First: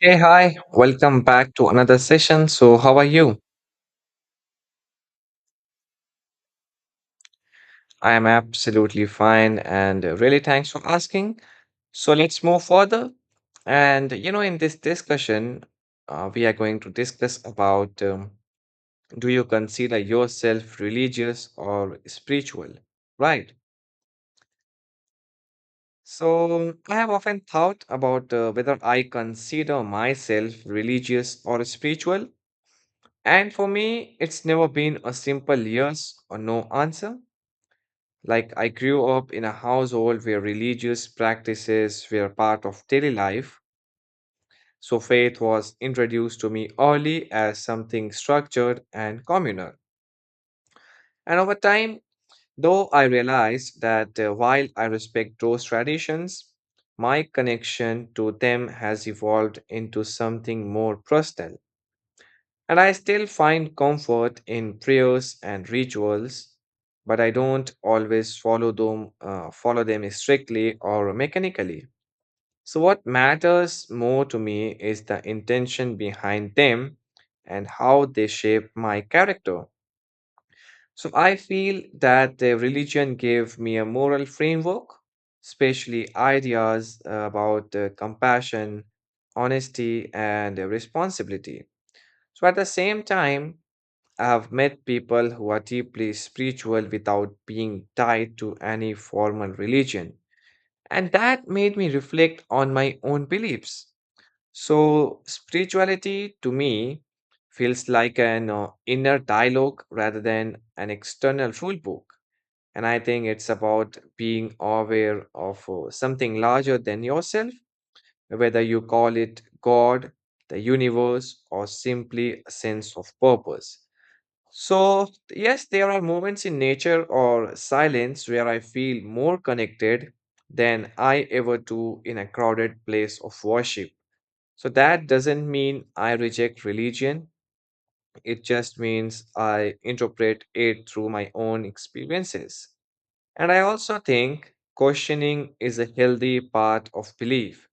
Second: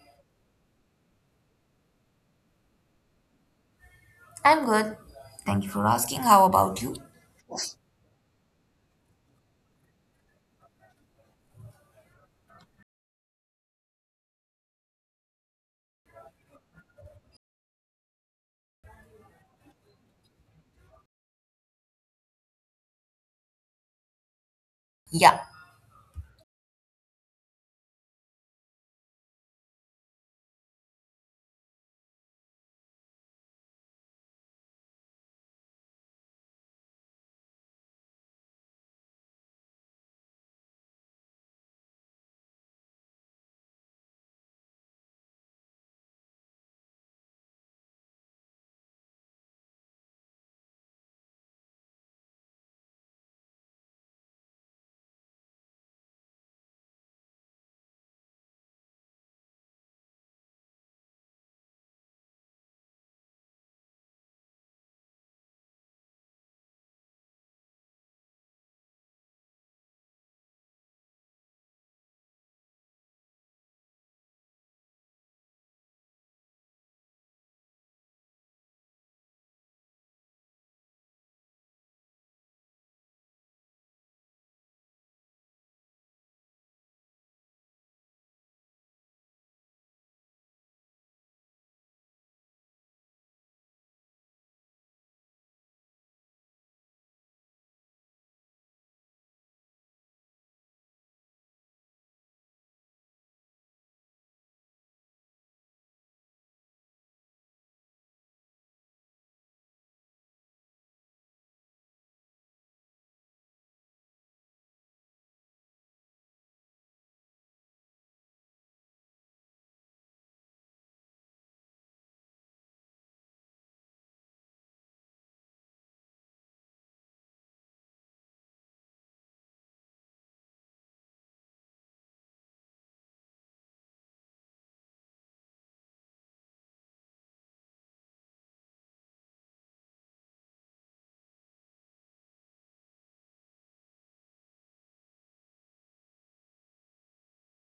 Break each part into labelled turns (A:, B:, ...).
A: Hey, hi, welcome back to another session. So, how are you?
B: I'm good. Thank you for asking. How about you?
A: I am absolutely fine and really thanks for asking. So, let's move further. And you know, in this discussion, we are going to discuss about do you consider yourself religious or spiritual? Right.
B: Yeah.
A: So, I have often thought about whether I consider myself religious or spiritual. And for me, it's never been a simple yes or no answer. Like, I grew up in a household where religious practices were part of daily life, so faith was introduced to me early as something structured and communal. And over time, though I realized that while I respect those traditions, my connection to them has evolved into something more personal. And I still find comfort in prayers and rituals, but I don't always follow them strictly or mechanically. So, what matters more to me is the intention behind them and how they shape my character. So, I feel that the religion gave me a moral framework, especially ideas about compassion, honesty, and responsibility. So, at the same time, I have met people who are deeply spiritual without being tied to any formal religion. And that made me reflect on my own beliefs. So, spirituality to me feels like an inner dialogue rather than an external rule book. And I think it's about being aware of something larger than yourself, whether you call it God, the universe, or simply a sense of purpose. So, yes, there are moments in nature or silence where I feel more connected than I ever do in a crowded place of worship. So, that doesn't mean I reject religion, it just means I interpret it through my own experiences. And I also think questioning is a healthy part of belief.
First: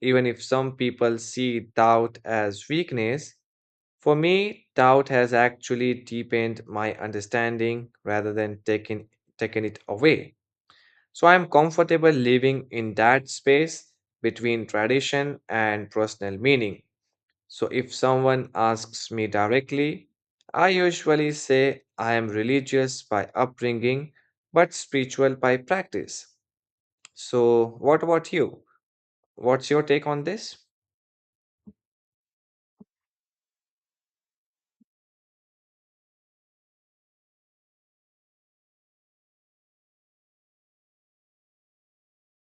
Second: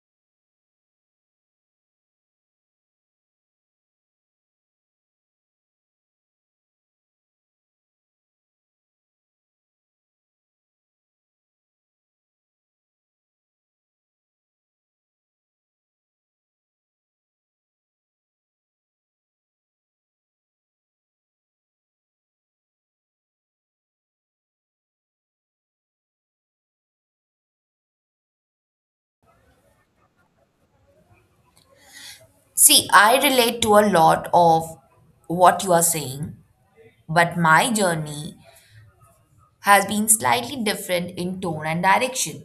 A: Even if some people see doubt as weakness, for me, doubt has actually deepened my understanding rather than taken it away. So I'm comfortable living in that space between tradition and personal meaning. So if someone asks me directly, I usually say I am religious by upbringing but spiritual by practice. So, what about you? What's your take on this?
B: See, I relate to a lot of what you are saying, but my journey has been slightly different in tone and direction.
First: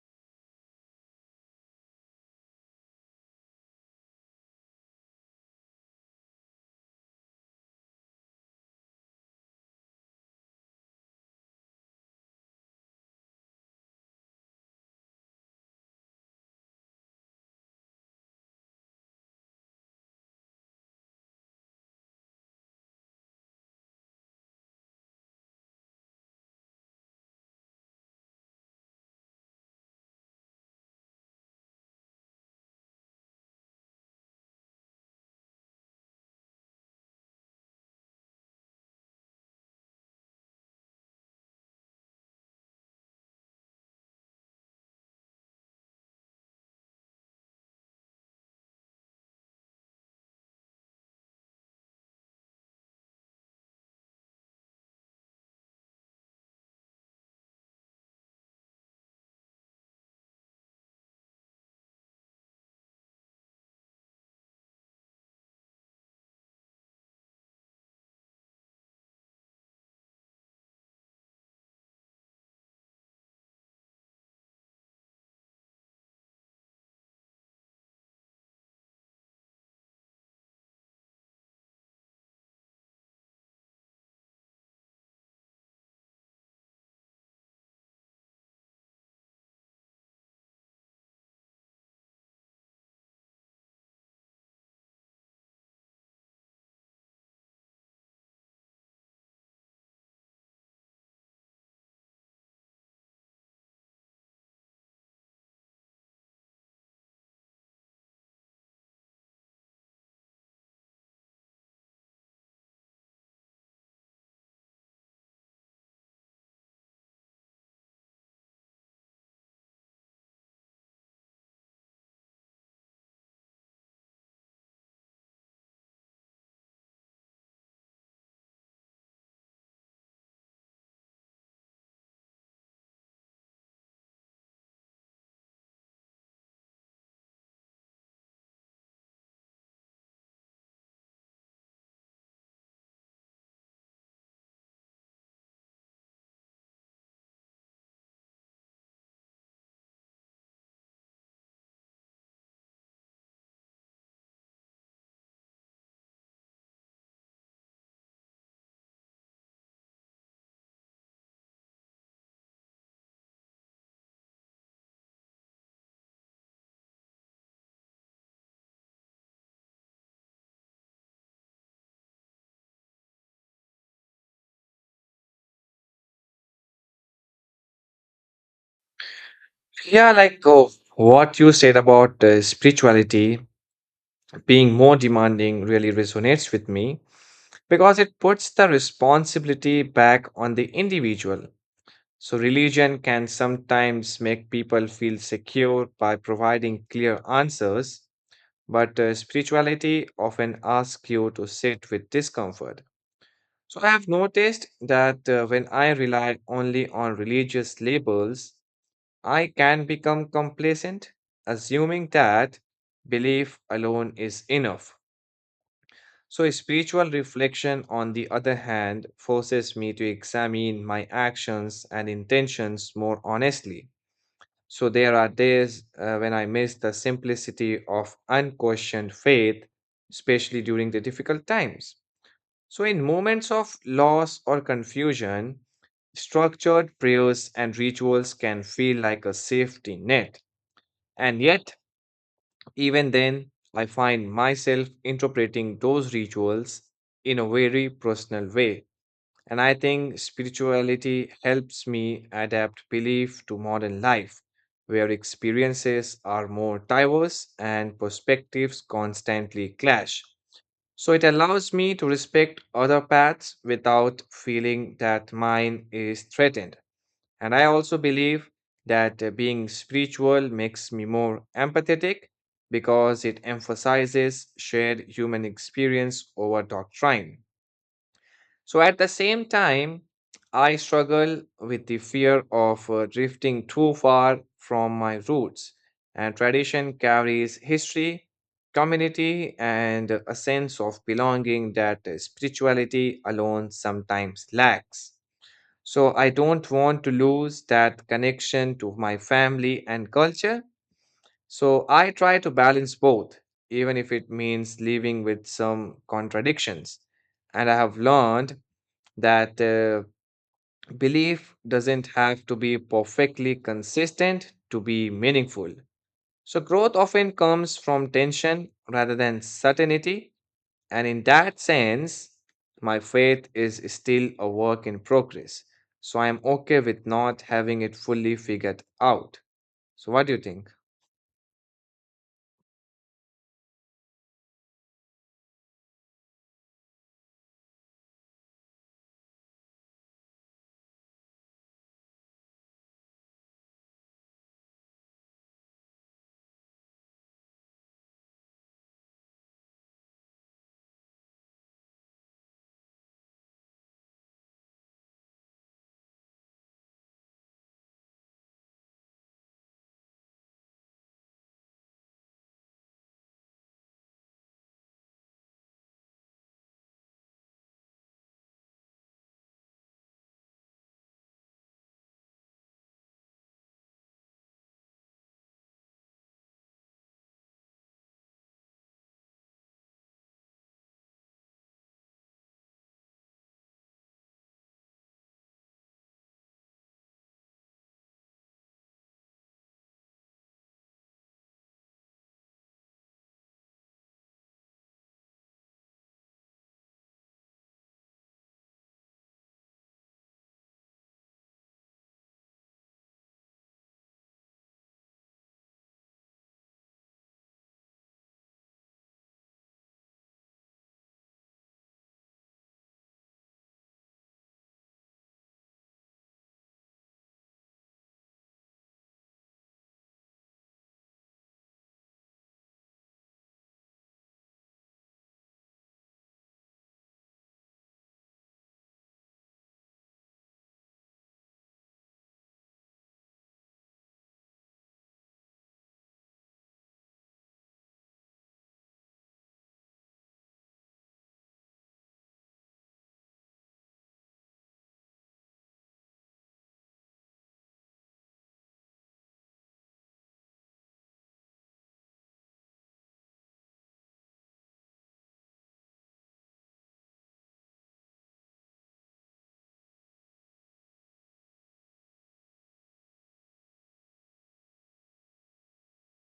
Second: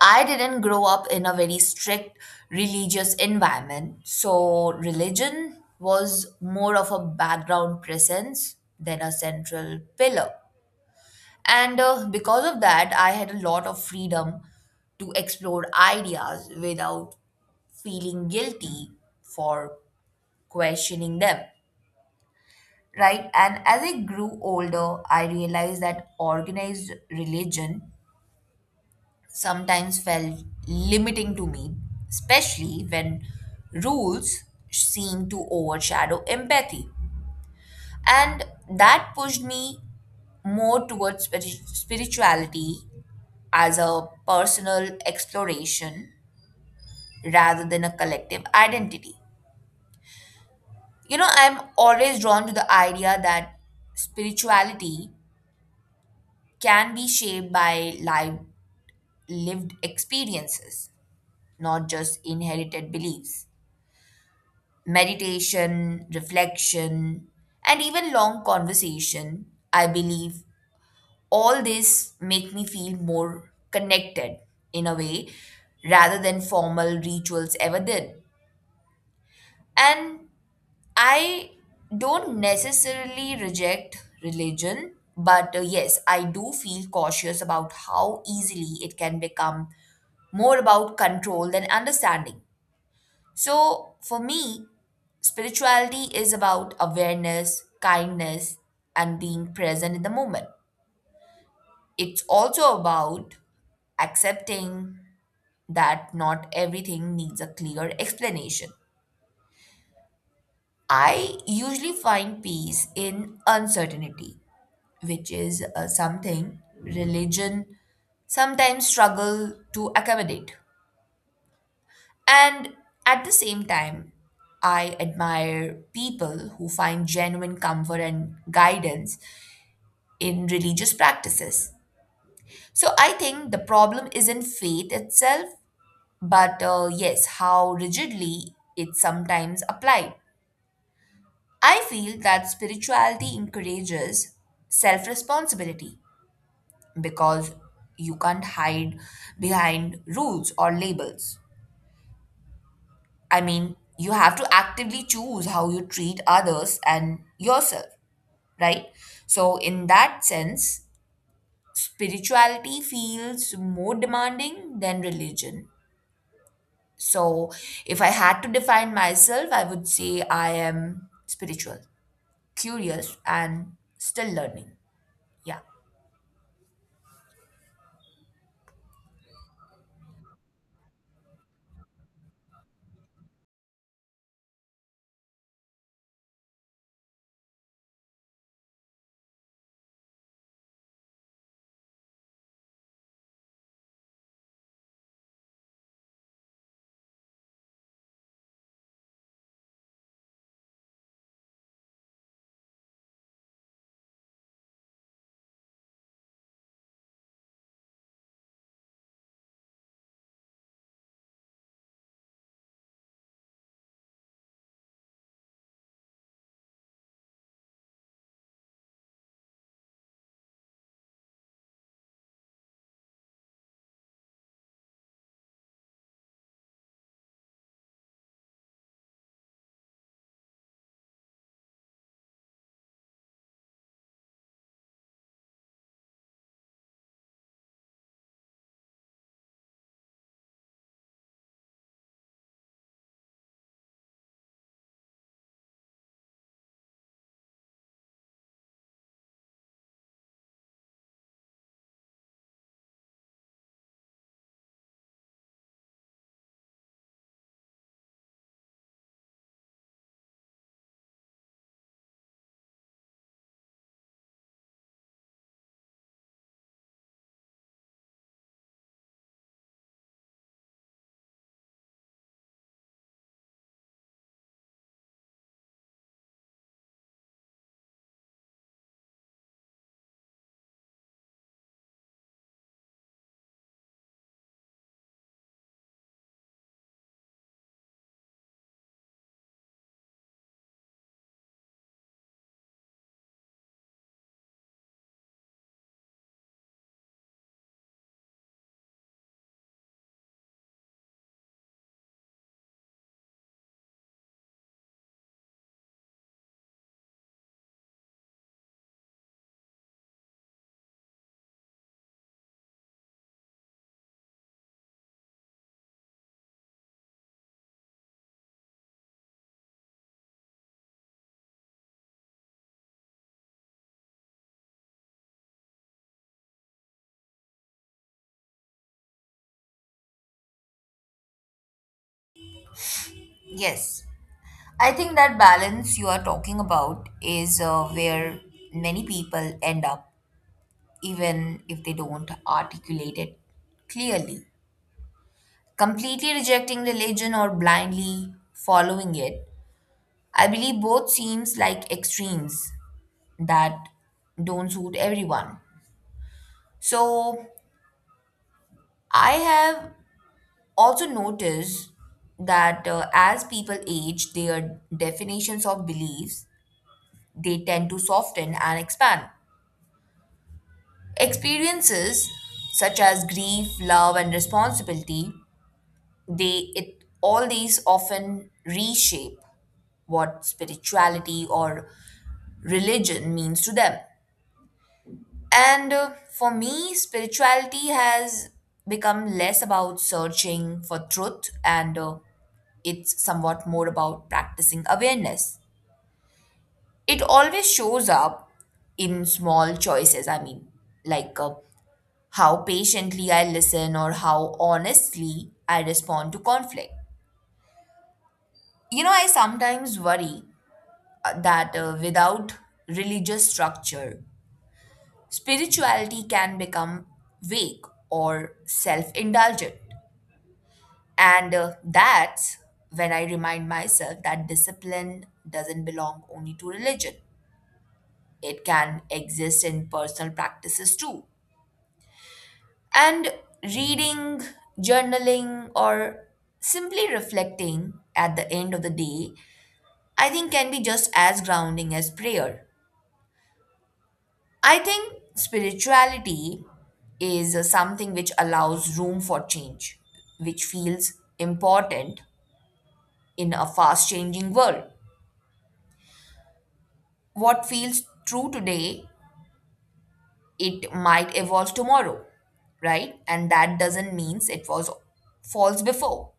B: I didn't grow up in a very strict religious environment, so religion was more of a background presence than a central pillar. And Because of that, I had a lot of freedom to explore ideas without feeling guilty for questioning them, right? And as I grew older, I realized that organized religion sometimes felt limiting to me, especially when rules seemed to overshadow empathy. And that pushed me more towards spirituality as a personal exploration rather than a collective identity. You know, I'm always drawn to the idea that spirituality can be shaped by lived experiences, not just inherited beliefs. Meditation, reflection, and even long conversation, I believe all this make me feel more connected in a way rather than formal rituals ever did. And I don't necessarily reject religion, but yes, I do feel cautious about how easily it can become more about control than understanding. So, for me, spirituality is about awareness, kindness, and being present in the moment. It's also about accepting that not everything needs a clear explanation. I usually find peace in uncertainty which is something religion sometimes struggle to accommodate. And at the same time, I admire people who find genuine comfort and guidance in religious practices. So I think the problem isn't faith itself, but yes, how rigidly it's sometimes applied. I feel that spirituality encourages self responsibility because you can't hide behind rules or labels. I mean, you have to actively choose how you treat others and yourself, right? So, in that sense, spirituality feels more demanding than religion. So, if I had to define myself, I would say I am spiritual, curious, and still learning. Yeah.
A: Yeah, like oh, what you said about spirituality being more demanding really resonates with me because it puts the responsibility back on the individual. So, religion can sometimes make people feel secure by providing clear answers, but spirituality often asks you to sit with discomfort. So, I have noticed that when I rely only on religious labels, I can become complacent, assuming that belief alone is enough. So, spiritual reflection, on the other hand, forces me to examine my actions and intentions more honestly. So, there are days when I miss the simplicity of unquestioned faith, especially during the difficult times. So, in moments of loss or confusion, structured prayers and rituals can feel like a safety net. And yet, even then, I find myself interpreting those rituals in a very personal way. And I think spirituality helps me adapt belief to modern life, where experiences are more diverse and perspectives constantly clash. So it allows me to respect other paths without feeling that mine is threatened. And I also believe that being spiritual makes me more empathetic because it emphasizes shared human experience over doctrine. So at the same time, I struggle with the fear of drifting too far from my roots. And tradition carries history, community, and a sense of belonging that spirituality alone sometimes lacks. So I don't want to lose that connection to my family and culture. So I try to balance both, even if it means living with some contradictions. And I have learned that belief doesn't have to be perfectly consistent to be meaningful. So growth often comes from tension rather than certainty. And in that sense, my faith is still a work in progress. So I'm okay with not having it fully figured out. So, what do you think?
B: Yes. I think that balance you are talking about is where many people end up, even if they don't articulate it clearly. Completely rejecting religion or blindly following it, I believe both seems like extremes that don't suit everyone. So, I have also noticed that as people age, their definitions of beliefs they tend to soften and expand, experiences such as grief, love and responsibility, they it all these often reshape what spirituality or religion means to them. And For me spirituality has become less about searching for truth, and it's somewhat more about practicing awareness. It always shows up in small choices. I mean, like how patiently I listen or how honestly I respond to conflict. You know, I sometimes worry that without religious structure, spirituality can become vague or self indulgent. And That's when I remind myself that discipline doesn't belong only to religion, it can exist in personal practices too. And reading, journaling, or simply reflecting at the end of the day, I think can be just as grounding as prayer. I think spirituality is something which allows room for change, which feels important in a fast changing world. What feels true today, it might evolve tomorrow, right? And that doesn't mean it was false before.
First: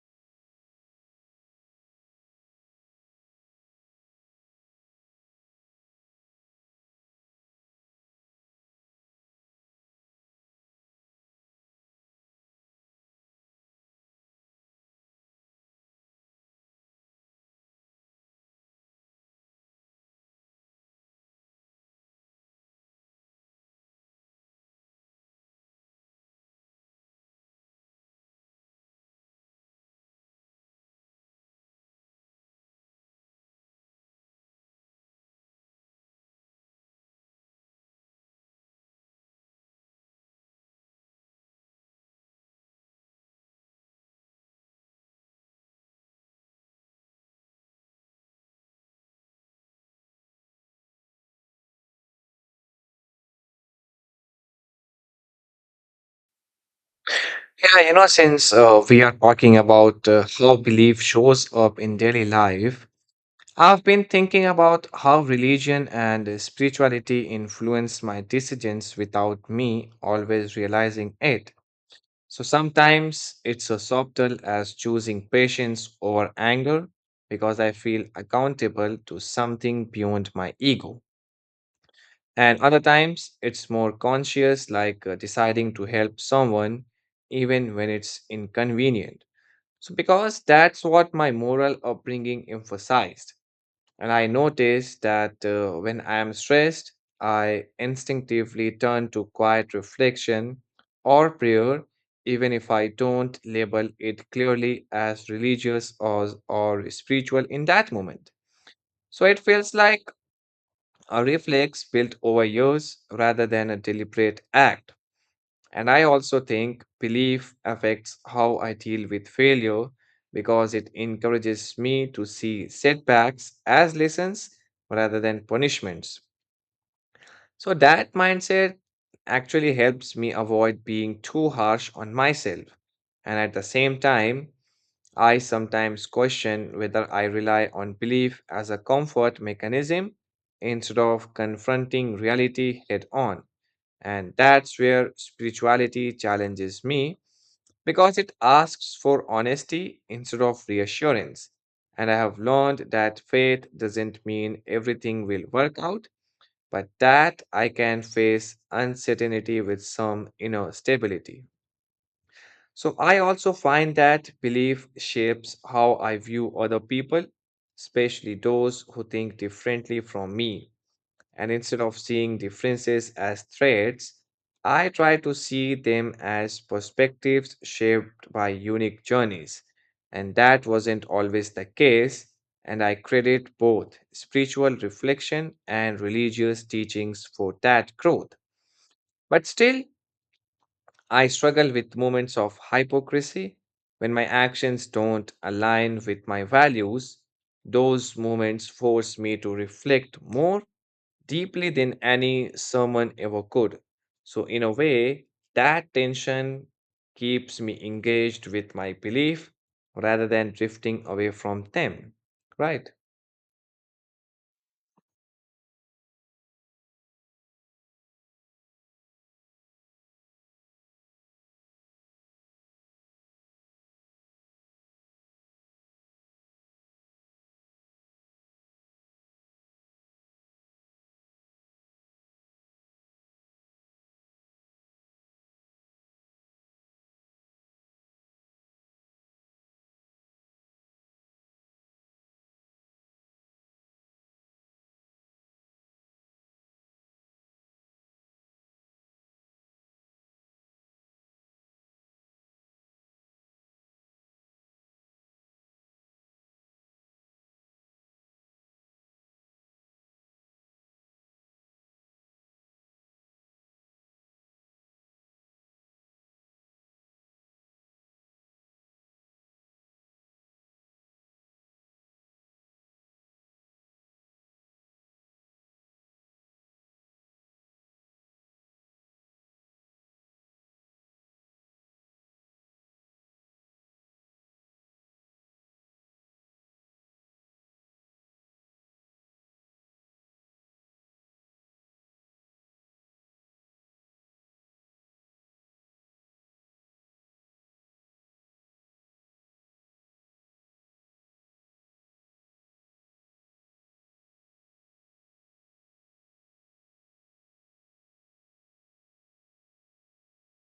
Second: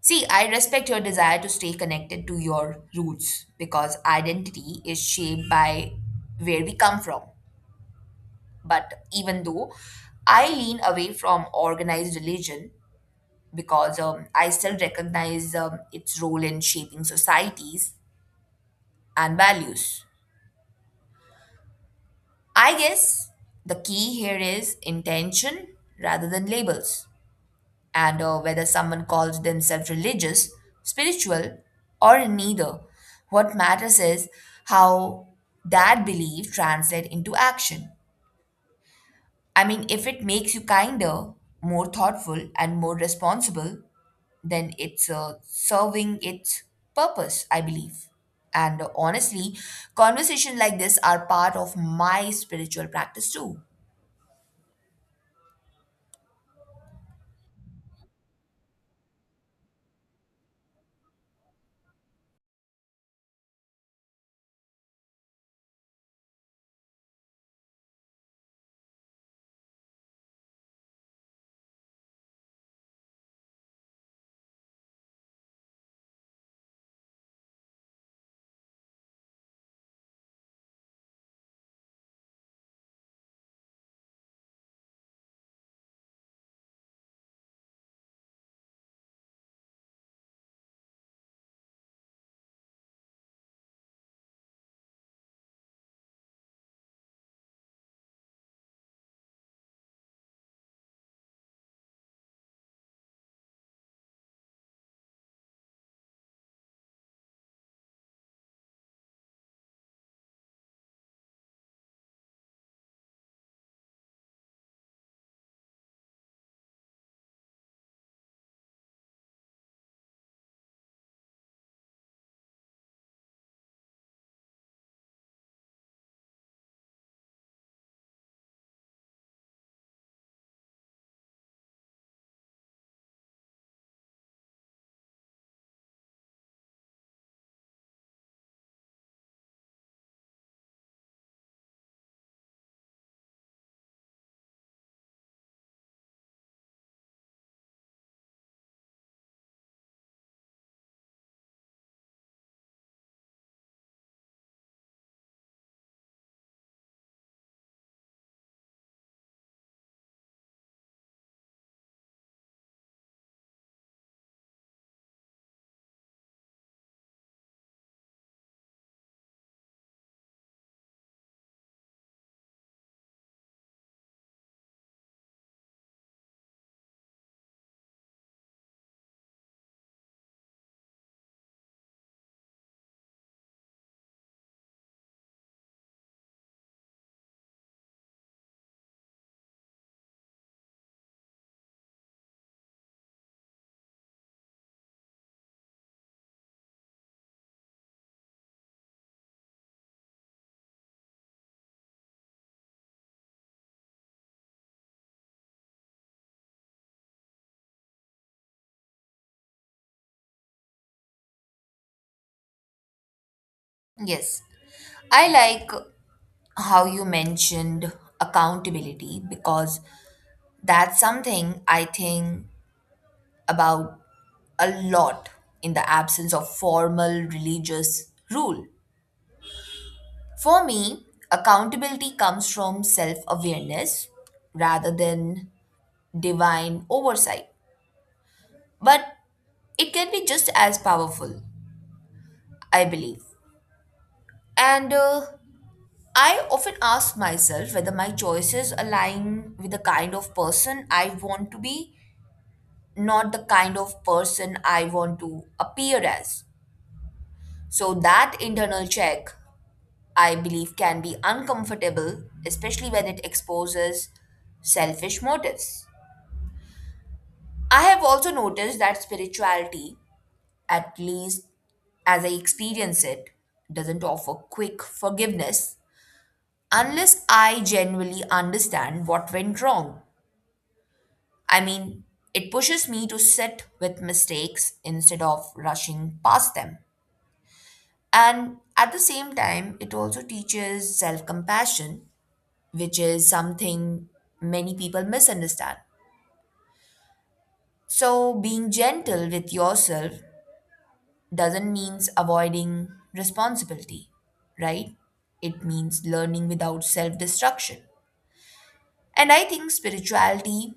B: See, I respect your desire to stay connected to your roots because identity is shaped by where we come from. But even though I lean away from organized religion, because I still recognize its role in shaping societies and values, I guess the key here is intention rather than labels. And whether someone calls themselves religious, spiritual, or neither. What matters is how that belief translates into action. I mean, if it makes you kinder, more thoughtful, and more responsible, then it's serving its purpose, I believe. And Honestly, conversations like this are part of my spiritual practice too.
A: Yeah, you know, since we are talking about how belief shows up in daily life, I've been thinking about how religion and spirituality influence my decisions without me always realizing it. So sometimes it's as subtle as choosing patience over anger because I feel accountable to something beyond my ego. And other times it's more conscious, like deciding to help someone even when it's inconvenient. So, because that's what my moral upbringing emphasized. And I notice that when I am stressed, I instinctively turn to quiet reflection or prayer, even if I don't label it clearly as religious or spiritual in that moment. So it feels like a reflex built over years rather than a deliberate act. And I also think belief affects how I deal with failure because it encourages me to see setbacks as lessons rather than punishments. So that mindset actually helps me avoid being too harsh on myself. And at the same time, I sometimes question whether I rely on belief as a comfort mechanism instead of confronting reality head on. And that's where spirituality challenges me because it asks for honesty instead of reassurance. And I have learned that faith doesn't mean everything will work out, but that I can face uncertainty with some inner stability. So I also find that belief shapes how I view other people, especially those who think differently from me. And instead of seeing differences as threats, I try to see them as perspectives shaped by unique journeys. And that wasn't always the case, and I credit both spiritual reflection and religious teachings for that growth. But still, I struggle with moments of hypocrisy when my actions don't align with my values. Those moments force me to reflect more deeply than any sermon ever could. So, in a way, that tension keeps me engaged with my belief rather than drifting away from them. Right.
B: Yes. I like how you mentioned accountability because that's something I think about a lot in the absence of formal religious rule. For me, accountability comes from self awareness rather than divine oversight. But it can be just as powerful, I believe. And I often ask myself whether my choices align with the kind of person I want to be, not the kind of person I want to appear as. So that internal check, I believe, can be uncomfortable, especially when it exposes selfish motives. I have also noticed that spirituality, at least as I experience it, doesn't offer quick forgiveness unless I genuinely understand what went wrong. I mean, it pushes me to sit with mistakes instead of rushing past them. And at the same time, it also teaches self compassion which is something many people misunderstand. So, being gentle with yourself doesn't mean avoiding responsibility, right? It means learning without self destruction. And I think spirituality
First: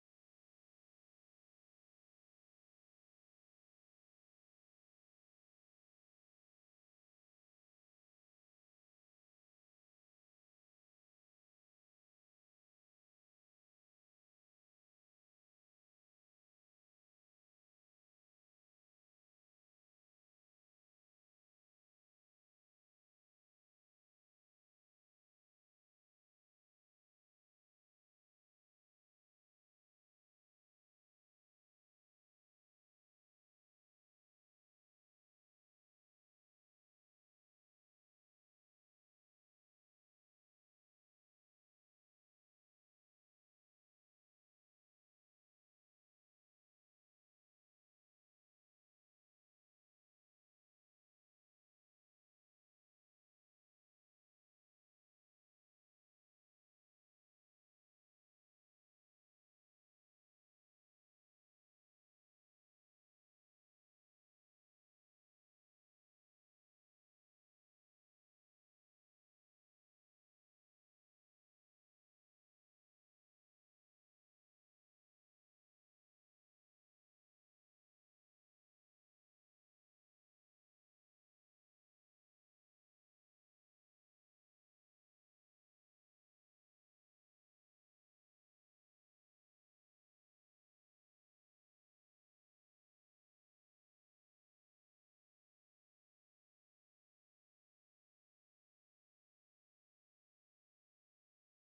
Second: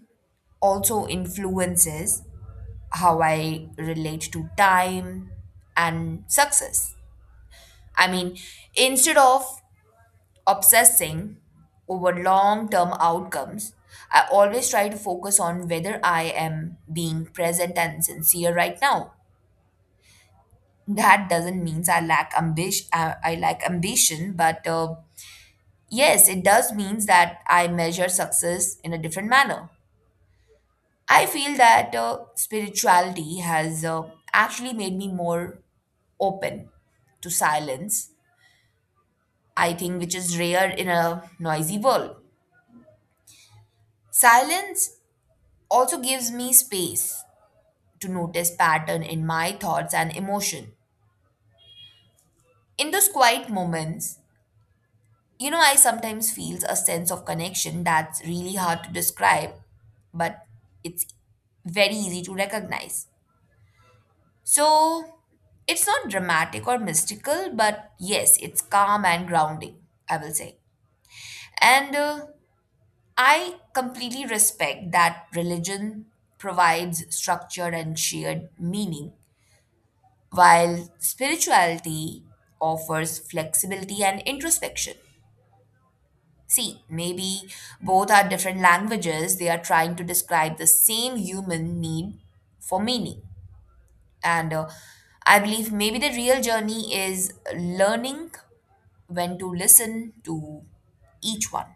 B: also influences how I relate to time and success. I mean, instead of obsessing over long term outcomes, I always try to focus on whether I am being present and sincere right now. That doesn't mean I lack ambition. I lack ambition, but yes, it does means that I measure success in a different manner. I feel that spirituality has actually made me more open to silence. I think which is rare in a noisy world. Silence also gives me space to notice pattern in my thoughts and emotion. In those quiet moments, you know, I sometimes feel a sense of connection that's really hard to describe, but it's very easy to recognize. So, it's not dramatic or mystical, but yes, it's calm and grounding, I will say. And I completely respect that religion provides structure and shared meaning while spirituality offers flexibility and introspection. See, maybe both are different languages, they are trying to describe the same human need for meaning. And I believe maybe the real journey is learning when to listen to each one,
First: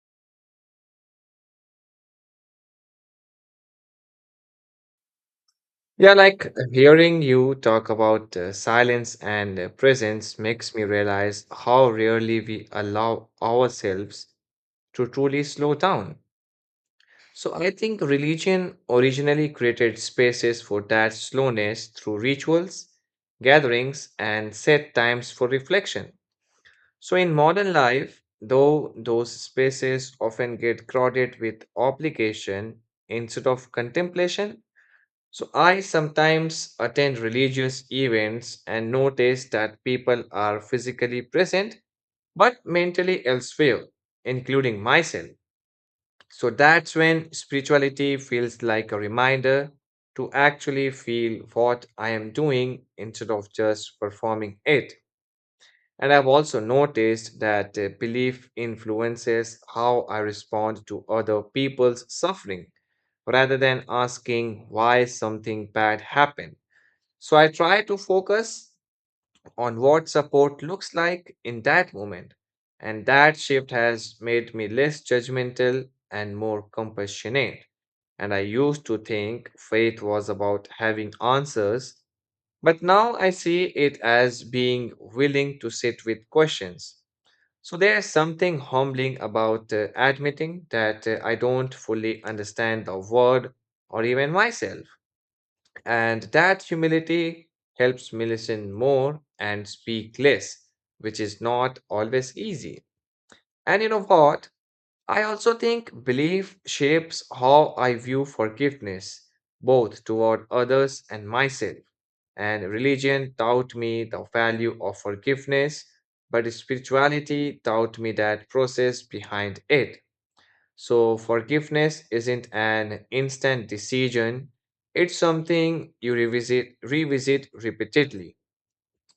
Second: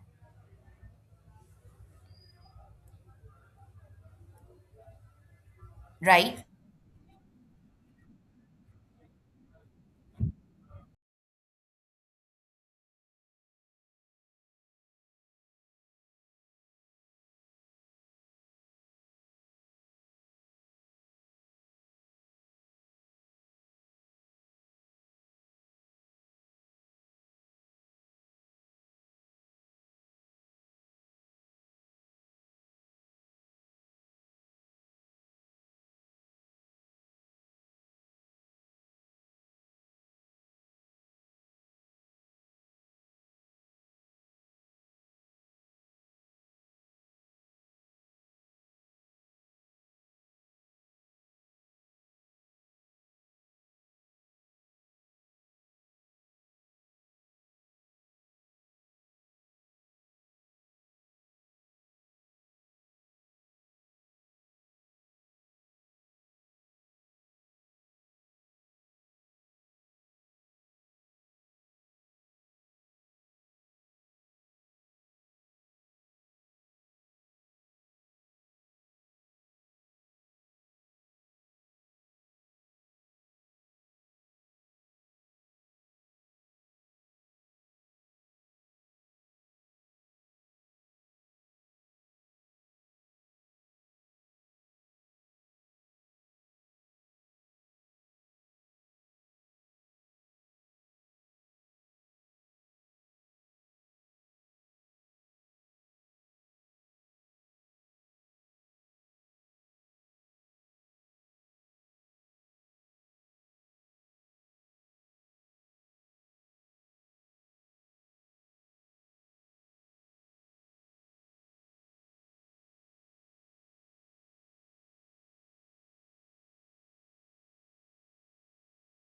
A: Yeah,
B: right?
A: like hearing you talk about silence and presence makes me realize how rarely we allow ourselves to truly slow down. So I think religion originally created spaces for that slowness through rituals, gatherings, and set times for reflection. So in modern life, though those spaces often get crowded with obligation instead of contemplation, so I sometimes attend religious events and notice that people are physically present but mentally elsewhere, including myself. So that's when spirituality feels like a reminder to actually feel what I am doing instead of just performing it. And I've also noticed that belief influences how I respond to other people's suffering rather than asking why something bad happened. So I try to focus on what support looks like in that moment. And that shift has made me less judgmental and more compassionate. And I used to think faith was about having answers, but now I see it as being willing to sit with questions. So there's something humbling about admitting that I don't fully understand the world or even myself. And that humility helps me listen more and speak less, which is not always easy. And you know what? I also think belief shapes how I view forgiveness, both toward others and myself. And religion taught me the value of forgiveness, but spirituality taught me that process behind it. So, forgiveness isn't an instant decision, it's something you revisit repeatedly.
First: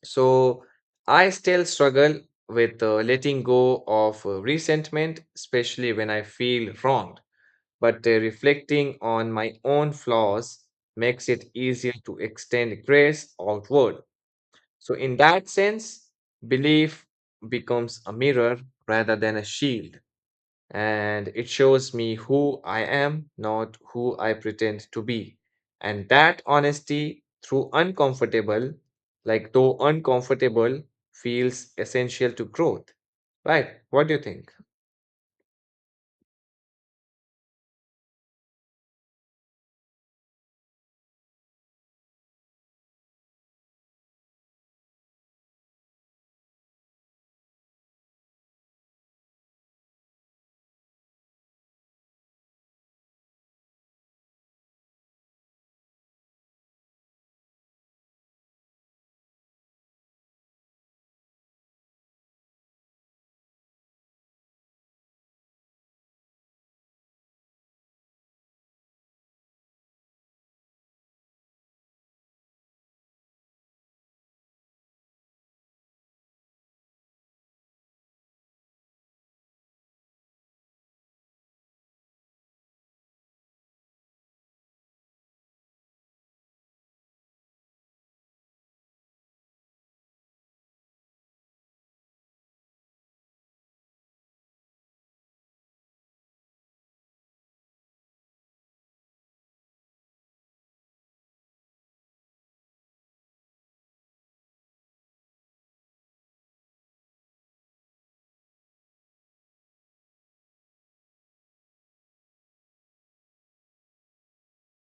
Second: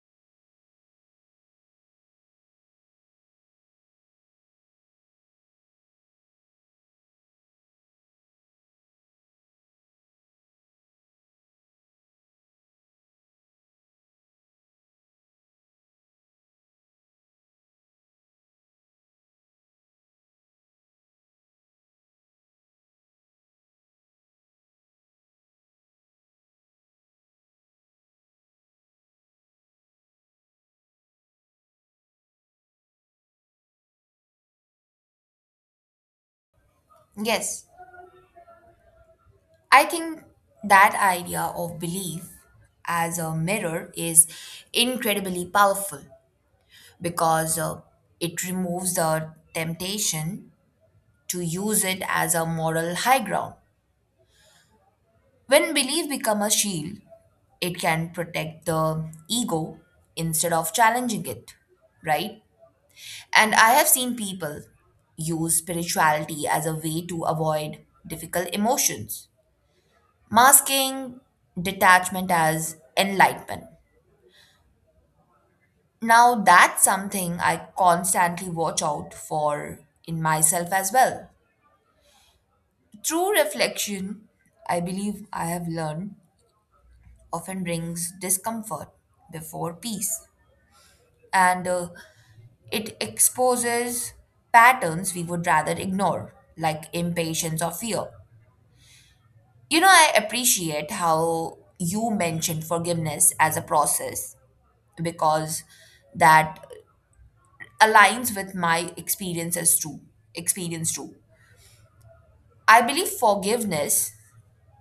A: So, I still struggle with letting go of resentment, especially when I feel wronged. But reflecting on my own flaws makes it easier to extend grace outward. So, in that sense, belief becomes a mirror rather than a shield and it shows me who I am, not who I pretend to be. And that honesty, through uncomfortable, like though uncomfortable, feels essential to growth. Right? What do you think?
B: Yes. I think that idea of belief as a mirror is incredibly powerful because it removes the temptation to use it as a moral high ground. When belief becomes a shield, it can protect the ego instead of challenging it, right? And I have seen people use spirituality as a way to avoid difficult emotions, masking detachment as enlightenment. Now, that's something I constantly watch out for in myself as well. True reflection, I believe I have learned, often brings discomfort before peace, and it exposes patterns we would rather ignore, like impatience or fear. You know, I appreciate how you mentioned forgiveness as a process because that aligns with my experience as true experience too. I believe forgiveness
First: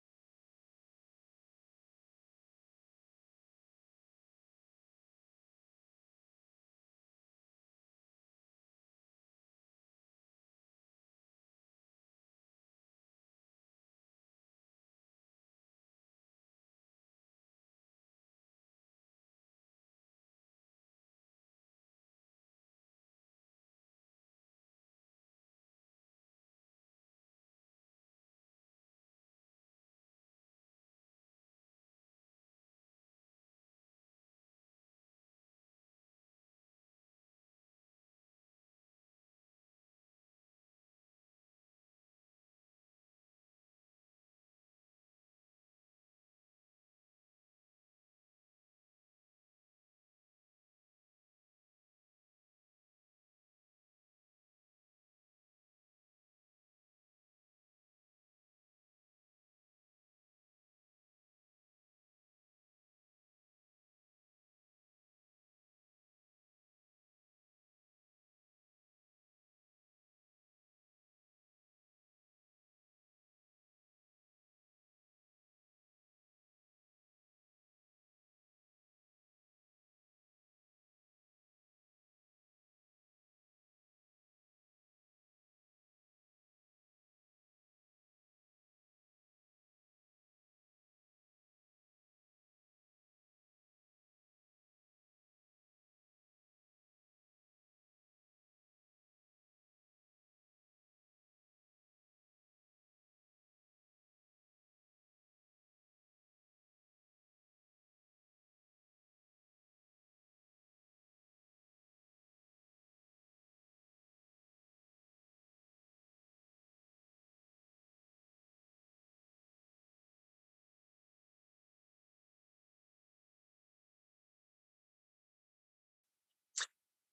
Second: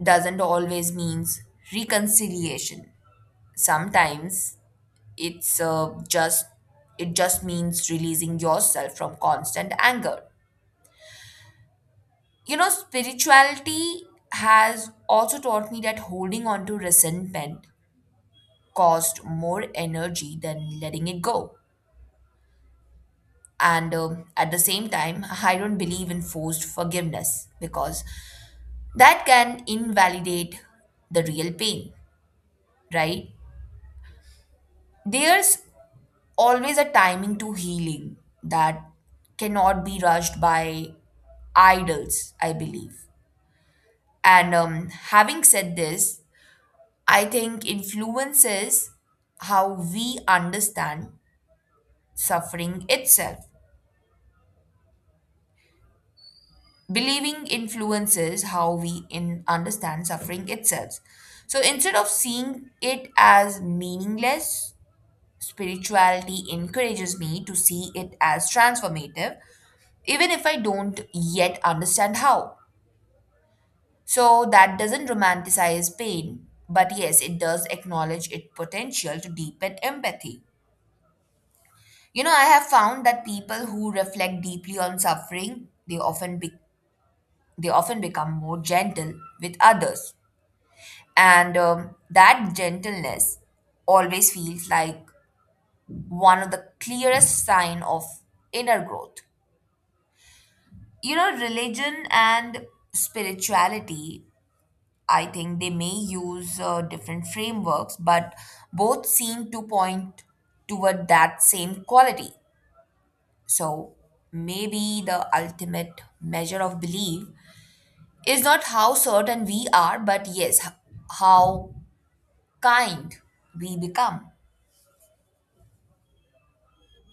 B: doesn't always means reconciliation, sometimes it's just it just means releasing yourself from constant anger. You know, spirituality has also taught me that holding on to resentment cost more energy than letting it go. And at the same time, I don't believe in forced forgiveness because that can invalidate the real pain, right? There's always a timing to healing that cannot be rushed by idols, I believe. And Having said this, I think influences how we understand suffering itself. Believing influences how we in understand suffering itself. So instead of seeing it as meaningless, spirituality encourages me to see it as transformative, even if I don't yet understand how. So that doesn't romanticize pain, but yes, it does acknowledge its potential to deepen empathy. You know, I have found that people who reflect deeply on suffering, they often become more gentle with others, and that gentleness always feels like one of the clearest sign of inner growth. You know, religion and spirituality I think they may use different frameworks, but both seem to point toward that same quality. So maybe the ultimate measure of belief is not how certain we are, but yes, how kind we become.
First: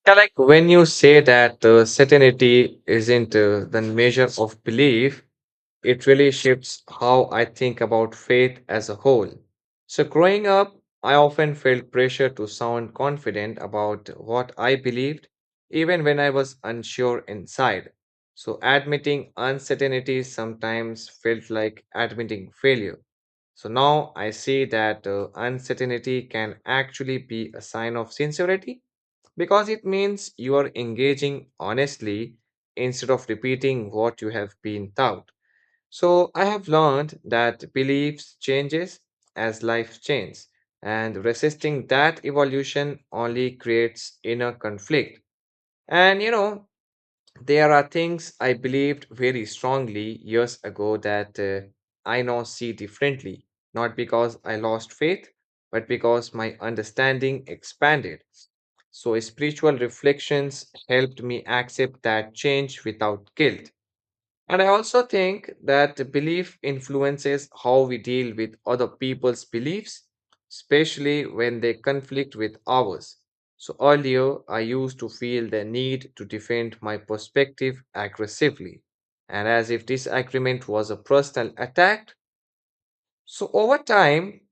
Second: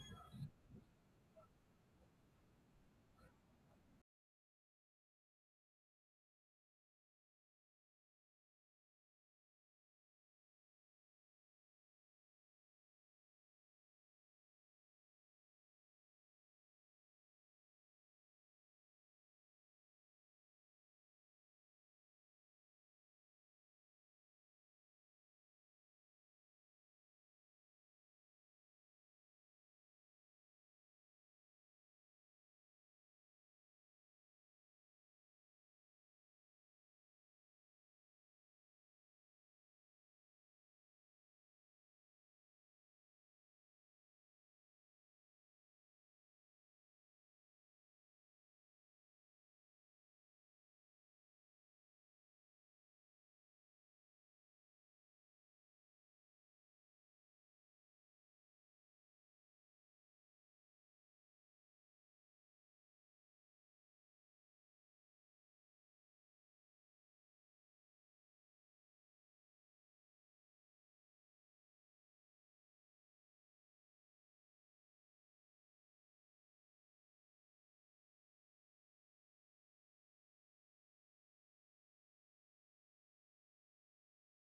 A: Yeah, like when you say that certainty isn't the measure of belief, it really shifts how I think about faith as a whole. So, growing up, I often felt pressure to sound confident about what I believed, even when I was unsure inside. So, admitting uncertainty sometimes felt like admitting failure. So, now I see that uncertainty can actually be a sign of sincerity because it means you are engaging honestly instead of repeating what you have been taught. So I have learned that beliefs changes as life changes, and resisting that evolution only creates inner conflict. And you know, there are things I believed very strongly years ago that I now see differently, not because I lost faith, but because my understanding expanded. So spiritual reflections helped me accept that change without guilt. And I also think that belief influences how we deal with other people's beliefs, especially when they conflict with ours. So earlier, I used to feel the need to defend my perspective aggressively, and as if disagreement was a personal attack. So over time,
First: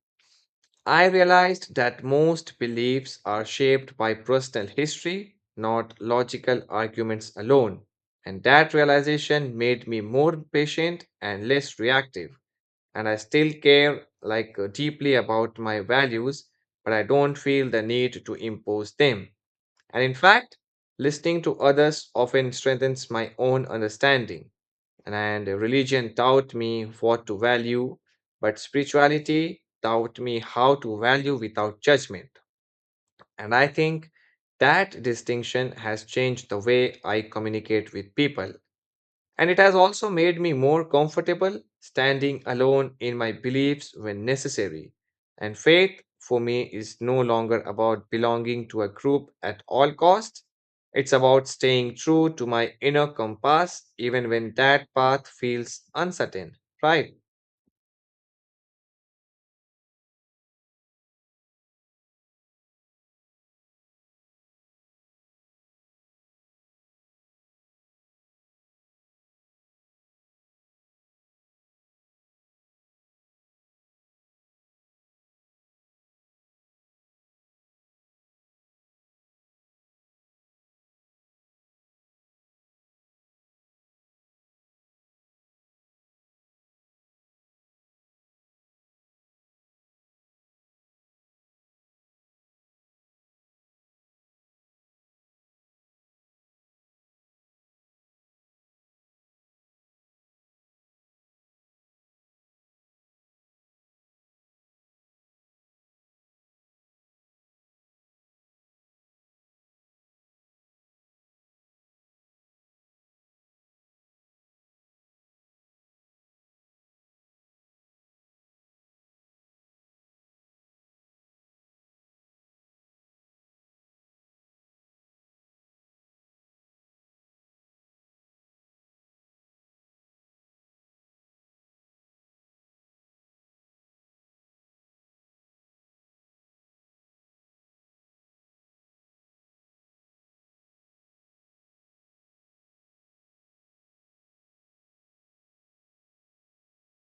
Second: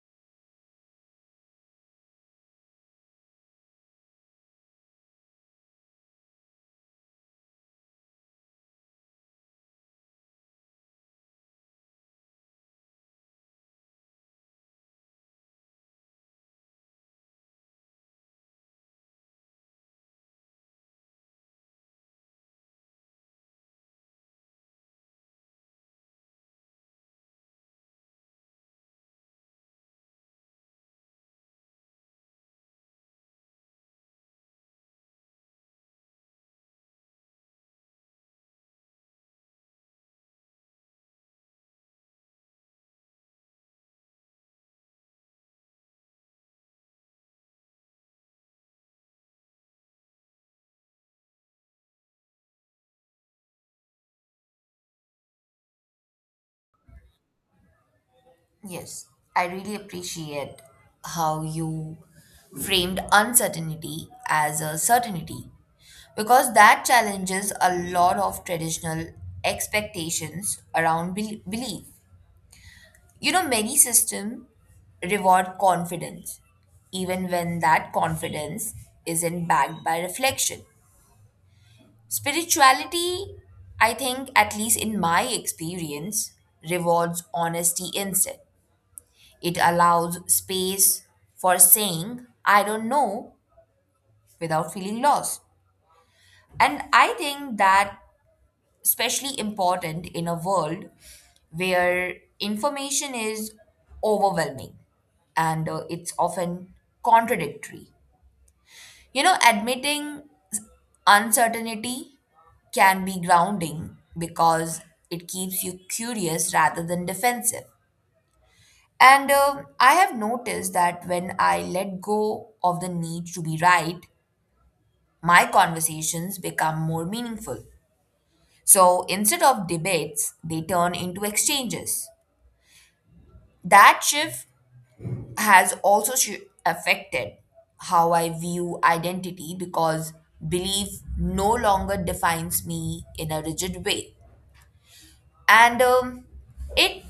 A: I realized that most beliefs are shaped by personal history, not logical arguments alone. And that realization made me more patient and less reactive. And I still care like deeply about my values, but I don't feel the need to impose them. And in fact, listening to others often strengthens my own understanding and religion taught me what to value, but spirituality taught me how to value without judgment. And I think that distinction has changed the way I communicate with people. And it has also made me more comfortable standing alone in my beliefs when necessary. And faith for me is no longer about belonging to a group at all costs. It's about staying true to my inner compass even when that path feels uncertain. Right.
B: Yes, I really appreciate how you framed uncertainty as a certainty because that challenges a lot of traditional expectations around belief. You know, many systems reward confidence, even when that confidence isn't backed by reflection. Spirituality, I think, at least in my experience, rewards honesty instead. It allows space for saying, I don't know, without feeling lost. And I think that especially important in a world where information is overwhelming and it's often contradictory. You know, admitting uncertainty can be grounding because it keeps you curious rather than defensive. And I have noticed that when I let go of the need to be right, my conversations become more meaningful. So instead of debates, they turn into exchanges. That shift has also affected how I view identity because belief no longer defines me in a rigid way. And It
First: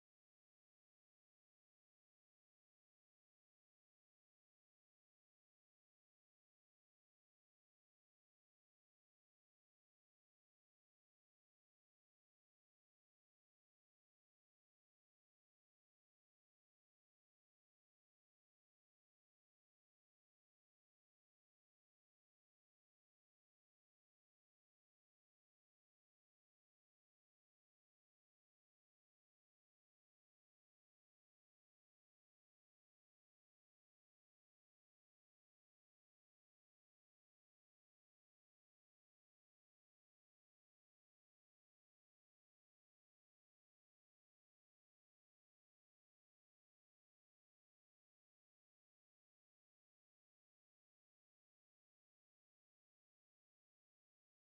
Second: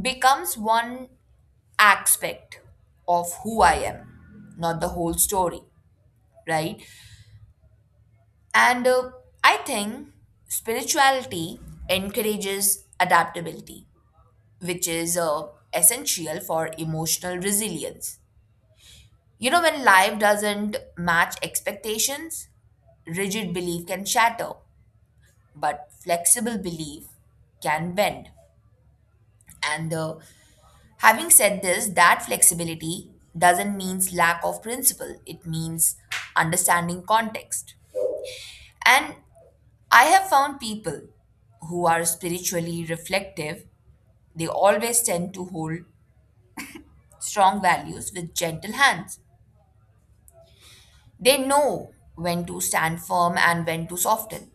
B: becomes one aspect of who I am, not the whole story, right? And I think spirituality encourages adaptability, which is essential for emotional resilience. You know, when life doesn't match expectations, rigid belief can shatter, but flexible belief can bend. And Having said this, that flexibility doesn't mean lack of principle, it means understanding context. And I have found people who are spiritually reflective, they always tend to hold strong values with gentle hands. They know when to stand firm and when to soften.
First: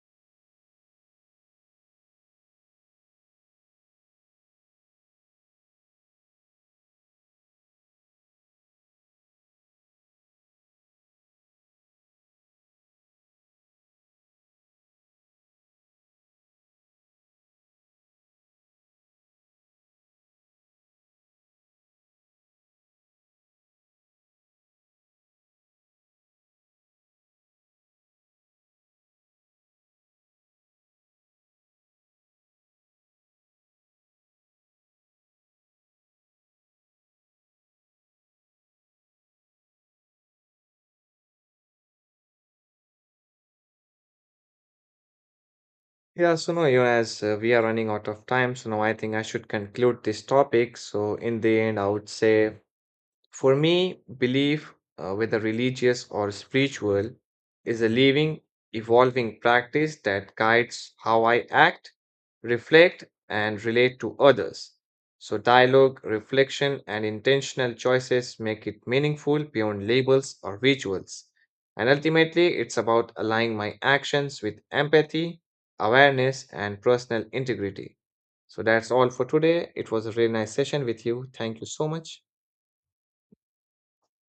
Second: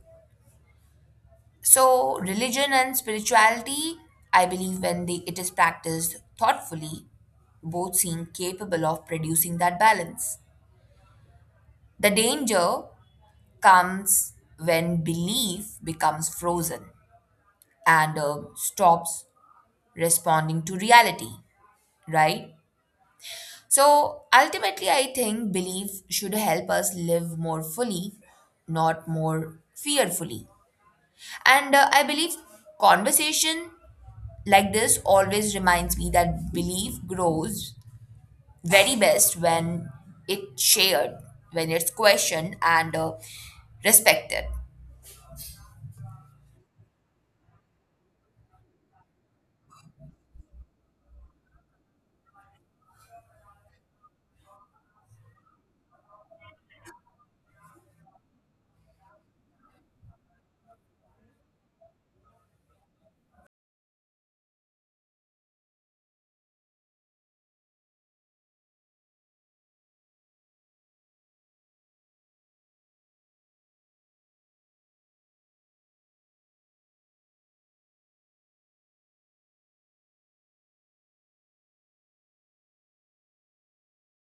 B: So, religion and spirituality, I believe, when they, it is practiced thoughtfully, both seem capable of producing that balance. The danger comes when belief becomes frozen and stops responding to reality, right? So ultimately, I think belief should help us live more fully, not more fearfully. And I believe conversation like this always reminds me that belief grows very best when it's shared, when it's questioned and respected.
A: Yeah, so now, you know, as we are running out of time, so now I think I should conclude this topic. So, in the end, I would say for me, belief, whether religious or spiritual, is a living, evolving practice that guides how I act, reflect, and relate to others. So, dialogue, reflection, and intentional choices make it meaningful beyond labels or rituals. And ultimately, it's about aligning my actions with empathy, awareness, and personal integrity. So, that's all for today. It was a really nice session with you. Thank you so much.